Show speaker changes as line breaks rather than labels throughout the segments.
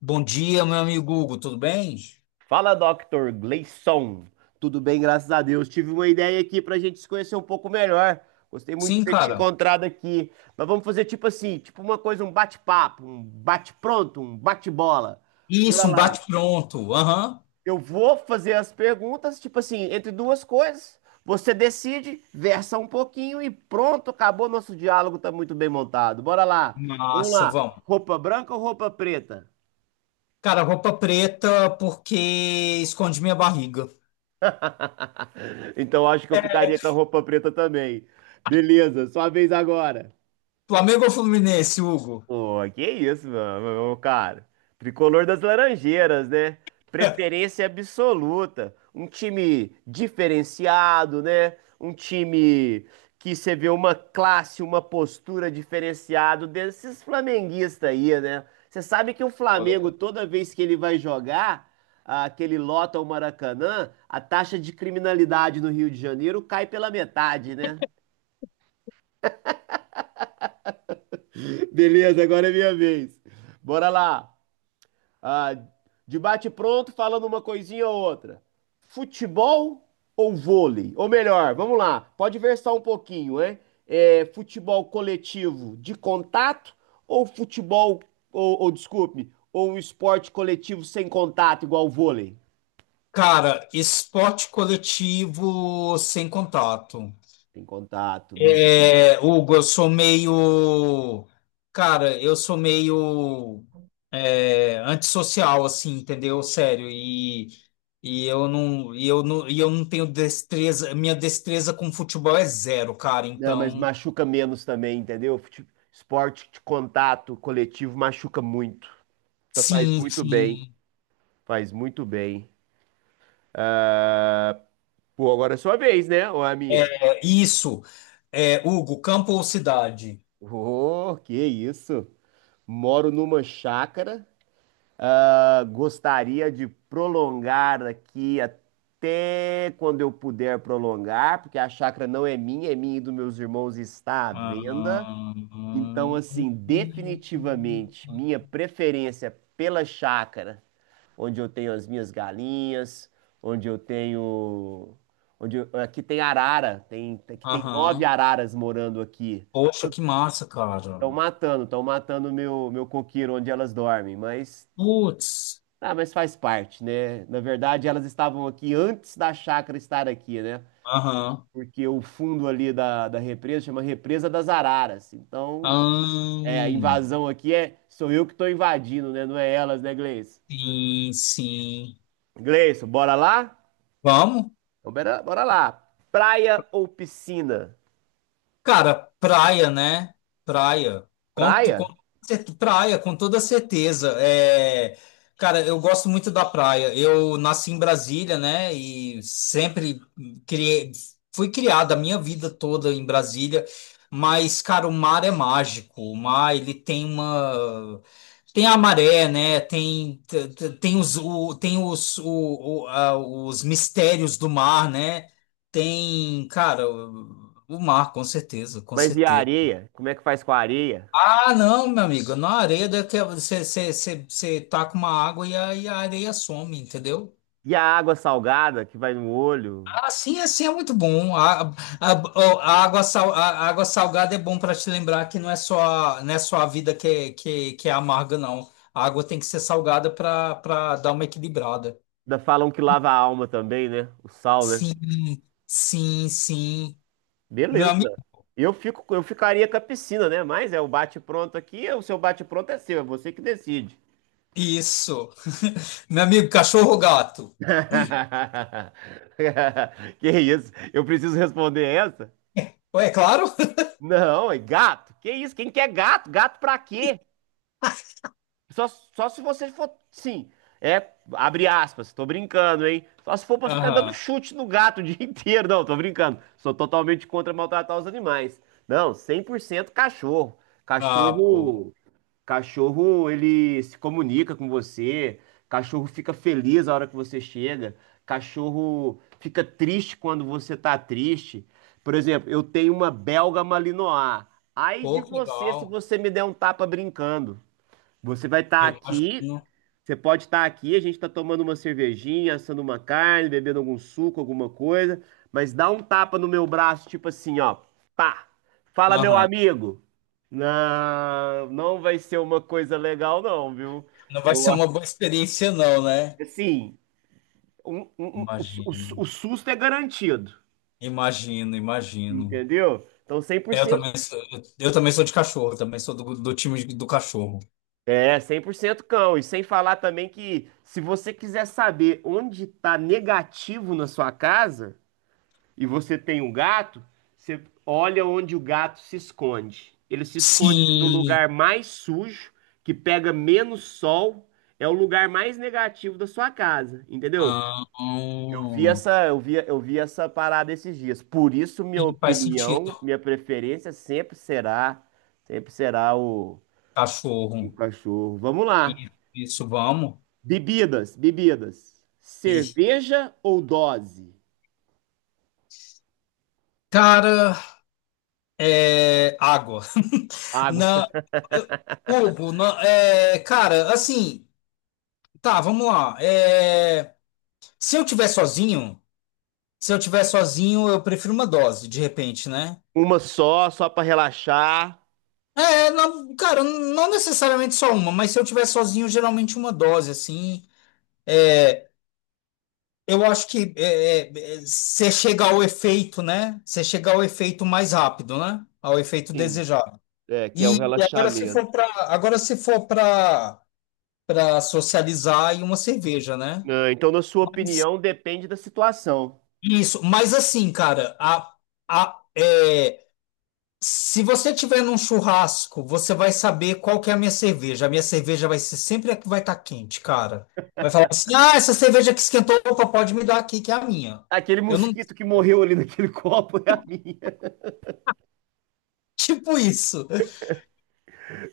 Bom dia, meu amigo Hugo, tudo bem?
Fala, Dr. Gleison. Tudo bem, graças a Deus. Tive uma ideia aqui pra gente se conhecer um pouco melhor. Gostei muito de
Sim,
ter te
cara.
encontrado aqui. Mas vamos fazer tipo assim, tipo uma coisa, um bate-papo, um bate-pronto, um bate-bola.
Isso,
Bora
um
lá.
bate-pronto. Aham.
Eu vou fazer as perguntas, tipo assim, entre duas coisas. Você decide, versa um pouquinho e pronto, acabou. Nosso diálogo tá muito bem montado. Bora lá. Vamos
Massa,
lá.
vamos.
Roupa branca ou roupa preta?
Cara, roupa preta porque esconde minha barriga.
Então acho que eu ficaria com a roupa preta também. Beleza, sua vez agora.
Flamengo ou Fluminense, Hugo?
Pô, que isso, mano? Meu cara. Tricolor das Laranjeiras, né? Preferência absoluta. Um time diferenciado, né? Um time que você vê uma classe, uma postura diferenciado desses flamenguistas aí, né? Você sabe que o
Olha,
Flamengo,
cara,
toda vez que ele vai jogar, que ele lota o Maracanã, a taxa de criminalidade no Rio de Janeiro cai pela metade, né? Beleza, agora é minha vez. Bora lá. Ah, de bate-pronto, falando uma coisinha ou outra. Futebol ou vôlei? Ou melhor, vamos lá, pode versar um pouquinho, né? É, futebol coletivo de contato ou futebol, ou desculpe, ou um esporte coletivo sem contato, igual o vôlei?
Esporte coletivo sem contato.
Tem contato, beleza.
É, Hugo, eu sou meio. Cara, eu sou meio. É, antissocial, assim, entendeu? Sério. E eu não tenho destreza. Minha destreza com futebol é zero, cara.
Não, mas
Então,
machuca menos também, entendeu? Esporte de contato coletivo machuca muito. Então, faz
sim,
muito bem,
sim.
faz muito bem. Ah, pô, agora é sua vez, né? Ou é a minha?
É isso. É, Hugo, campo ou cidade?
Oh, que isso! Moro numa chácara. Ah, gostaria de prolongar aqui até quando eu puder prolongar, porque a chácara não é minha, é minha e dos meus irmãos e está à venda. Então,
Aham.
assim, definitivamente, minha preferência pela chácara onde eu tenho as minhas galinhas, onde eu tenho, onde eu- aqui tem arara, tem aqui tem nove
Aham.
araras morando aqui.
Poxa, que massa, cara.
Estão matando meu coqueiro onde elas dormem, mas
Putz.
ah, mas faz parte, né? Na verdade, elas estavam aqui antes da chácara estar aqui, né?
Aham.
Porque o fundo ali da represa chama Represa das Araras. Então, é, a
Ahn,
invasão aqui é sou eu que estou invadindo, né? Não é elas, né, Gleice?
sim, sim.
Gleison, bora lá?
Vamos.
Então, bora, bora lá. Praia ou piscina?
Cara, praia, né? Praia. Com
Praia?
praia, com toda certeza. É, cara, eu gosto muito da praia. Eu nasci em Brasília, né? E sempre criei, fui criada a minha vida toda em Brasília. Mas, cara, o mar é mágico. O mar, ele tem uma. Tem, a maré, né? Tem os, o, tem os, o- a- os mistérios do mar, né? Tem, cara, o mar, com certeza, com
Mas e a
certeza.
areia? Como é que faz com a areia?
Ah, não, meu amigo, na areia daqui você taca uma água e a areia some, entendeu?
E a água salgada que vai no olho?
Ah, sim, assim é muito bom. A, a água salgada é bom para te lembrar que não é só a vida que é amarga, não. A água tem que ser salgada para dar uma equilibrada.
Ainda falam que lava a alma também, né? O sal, né?
Sim, sim, sim. Meu
Beleza.
amigo,
Eu ficaria com a piscina, né? Mas é o bate-pronto aqui, é o seu bate-pronto é seu, é você que decide.
isso. Meu amigo, cachorro ou gato?
Que isso? Eu preciso responder essa?
Ué, é claro.
Não, é gato. Que isso? Quem quer gato? Gato pra quê? Só se você for, sim, é, abre aspas, tô brincando, hein? Só se for pra ficar dando
Aham.
chute no gato o dia inteiro. Não, tô brincando. Sou totalmente contra maltratar os animais. Não, 100% cachorro.
Ah, pô.
Cachorro, cachorro, ele se comunica com você. Cachorro fica feliz a hora que você chega. Cachorro fica triste quando você tá triste. Por exemplo, eu tenho uma belga malinois. Ai de
Pô, que
você se
legal.
você me der um tapa brincando. Você vai estar
Eu
aqui,
imagino.
você pode estar aqui, a gente está tomando uma cervejinha, assando uma carne, bebendo algum suco, alguma coisa, mas dá um tapa no meu braço, tipo assim, ó, pá, fala meu
Aham.
amigo. Não, não vai ser uma coisa legal não, viu?
Não vai ser
Eu
uma
acho
boa experiência, não, né?
que, assim,
Imagino.
o susto é garantido,
Imagino, imagino.
entendeu? Então, cem por
Eu
cento,
também sou, eu também sou de cachorro, também sou do time do cachorro.
É, 100% cão. E sem falar também que se você quiser saber onde tá negativo na sua casa, e você tem um gato, você olha onde o gato se esconde. Ele se esconde no
Sim.
lugar mais sujo, que pega menos sol, é o lugar mais negativo da sua casa, entendeu?
Ah,
Eu vi
hum.
essa, eu vi, eu vi essa parada esses dias. Por isso, minha
Sim, faz
opinião,
sentido.
minha preferência sempre será o
Cachorro.
cachorro. Vamos lá.
Isso, vamos.
Bebidas, bebidas.
Ih.
Cerveja ou dose?
Cara, é água.
Água.
Não, eu- Hugo, não, cara, assim. Tá, vamos lá. Se eu tiver sozinho, se eu tiver sozinho, eu prefiro uma dose, de repente, né?
Uma só, só para relaxar.
Não, cara, não necessariamente só uma, mas se eu tiver sozinho, geralmente uma dose, assim. É, Eu acho que você chega ao efeito, né? Você chega ao efeito mais rápido, né? Ao efeito
Sim.
desejado.
É, que é o
E
relaxamento.
agora se for para socializar e uma cerveja, né?
Ah, então, na sua
Mas-
opinião, depende da situação.
Isso. Mas assim, cara, a, é, se você tiver num churrasco, você vai saber qual que é a minha cerveja. A minha cerveja vai ser sempre a que vai estar quente, cara. Vai falar assim: ah, essa cerveja que esquentou, opa, pode me dar aqui, que é a minha.
Aquele
Eu não.
mosquito que morreu ali naquele copo é a minha.
Tipo isso.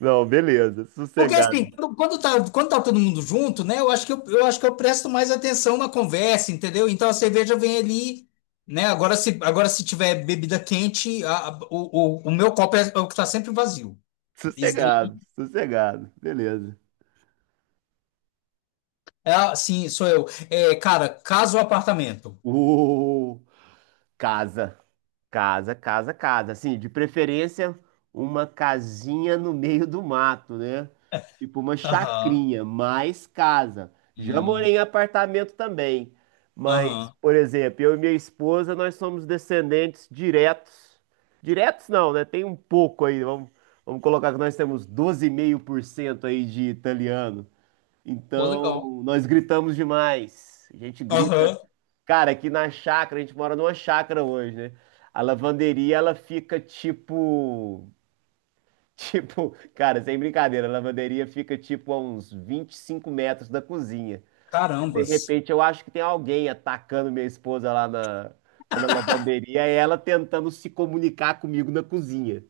Não, beleza.
Porque
Sossegado.
assim, quando tá todo mundo junto, né? Eu acho que eu presto mais atenção na conversa, entendeu? Então a cerveja vem ali, né? Agora se tiver bebida quente, o meu copo é o que tá sempre vazio. Isso.
Sossegado. Sossegado. Beleza.
Ah, sim, sou eu. Cara, casa ou apartamento?
Uh, Casa. Casa, casa, casa. Assim, de preferência, uma casinha no meio do mato, né? Tipo uma
Aham.
chacrinha, mais casa. Já morei
Hum.
em apartamento também. Mas,
Aham.
por exemplo, eu e minha esposa, nós somos descendentes diretos. Diretos não, né? Tem um pouco aí. Vamos colocar que nós temos 12,5% aí de italiano.
Pô, legal.
Então, nós gritamos demais. A gente grita.
Aham.
Cara, aqui na chácara, a gente mora numa chácara hoje, né? A lavanderia, ela fica tipo. Tipo, cara, sem brincadeira, a lavanderia fica tipo a uns 25 metros da cozinha. De
Carambas.
repente, eu acho que tem alguém atacando minha esposa lá na lavanderia e ela tentando se comunicar comigo na cozinha.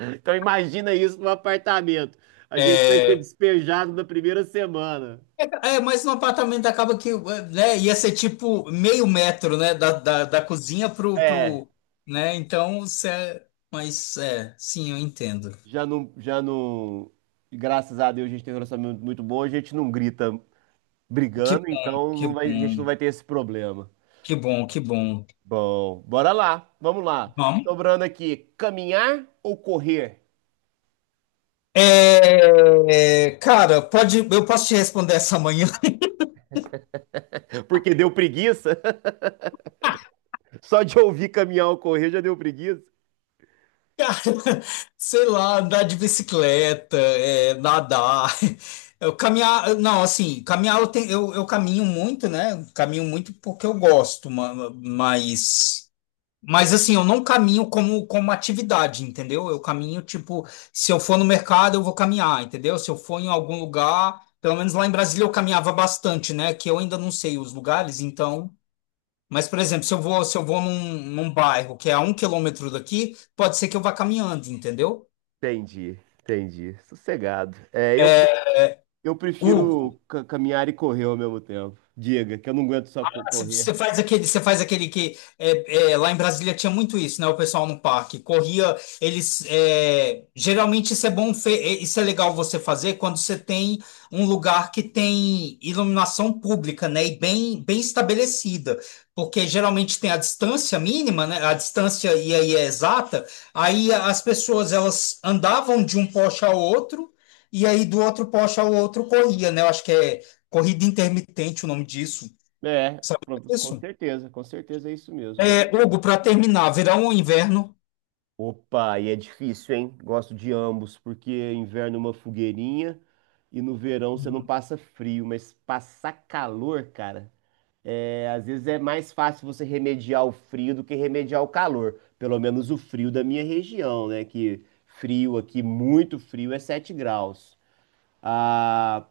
Então, imagina isso no apartamento. A gente vai ser
É,
despejado na primeira semana.
mas no apartamento acaba que, né, ia ser tipo meio metro, né, da cozinha pro,
É,
pro, né, então, cê, mas, sim, eu entendo.
já não, já não. Graças a Deus a gente tem um relacionamento muito bom, a gente não grita
Que
brigando,
bom,
então
que
a gente não
bom,
vai ter esse problema.
que bom, que bom.
Bom, bora lá, vamos lá.
Vamos?
Sobrando aqui, caminhar ou correr?
Cara, eu posso te responder essa manhã?
Porque deu preguiça. Só de ouvir caminhar ou correr já deu preguiça.
Sei lá, andar de bicicleta, nadar. Eu caminhar, não, assim, caminhar eu, eu caminho muito, né? Caminho muito porque eu gosto, mas assim, eu não caminho como atividade, entendeu? Eu caminho, tipo, se eu for no mercado, eu vou caminhar, entendeu? Se eu for em algum lugar, pelo menos lá em Brasília eu caminhava bastante, né? Que eu ainda não sei os lugares, então. Mas, por exemplo, se eu vou num bairro que é a 1 quilômetro daqui, pode ser que eu vá caminhando, entendeu?
Entendi, entendi. Sossegado. É, eu
Hugo.
prefiro caminhar e correr ao mesmo tempo. Diga, que eu não aguento só
Ah, você
correr.
você faz aquele, você faz aquele que é, lá em Brasília tinha muito isso, né? O pessoal no parque corria, geralmente isso é bom, isso é legal você fazer quando você tem um lugar que tem iluminação pública, né? E bem, bem estabelecida, porque geralmente tem a distância mínima, né? A distância e aí é exata. Aí as pessoas elas andavam de um poste ao outro e aí do outro poste ao outro corria, né? Eu acho que é corrida intermitente o nome disso.
É,
Sabe isso?
com certeza é isso mesmo. Gosto.
Hugo, para terminar, verão ou inverno?
Opa, e é difícil, hein? Gosto de ambos, porque inverno é uma fogueirinha e no verão você não passa frio, mas passar calor, cara, é, às vezes é mais fácil você remediar o frio do que remediar o calor. Pelo menos o frio da minha região, né? Que frio aqui, muito frio, é 7 graus. Ah,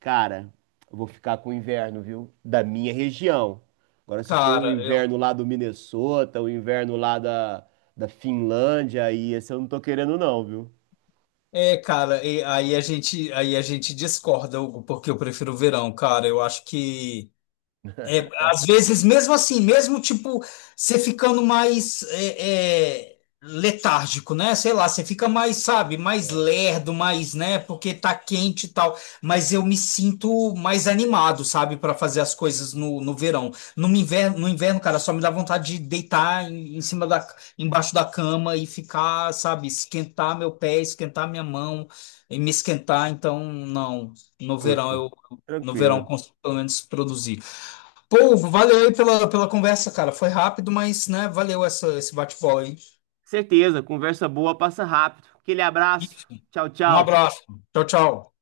cara, eu vou ficar com o inverno, viu? Da minha região. Agora, se for o
Cara, eu.
inverno lá do Minnesota, o inverno lá da Finlândia, aí esse eu não tô querendo não, viu?
Cara, aí a gente discorda, Hugo, porque eu prefiro o verão, cara. Eu acho que, às vezes, mesmo assim, mesmo tipo, você ficando mais letárgico, né? Sei lá, você fica mais, sabe, mais lerdo, mais, né? Porque tá quente e tal. Mas eu me sinto mais animado, sabe, para fazer as coisas no verão. No inverno, no inverno, cara, só me dá vontade de deitar embaixo da cama e ficar, sabe, esquentar meu pé, esquentar minha mão e me esquentar. Então, não, no verão
Justo.
eu, no verão
Tranquilo.
eu consigo pelo menos produzir. Pô, valeu aí pela conversa, cara. Foi rápido, mas, né, valeu esse bate-bola aí.
Certeza, conversa boa, passa rápido. Aquele
E
abraço. Tchau,
um
tchau.
abraço. Tchau, tchau.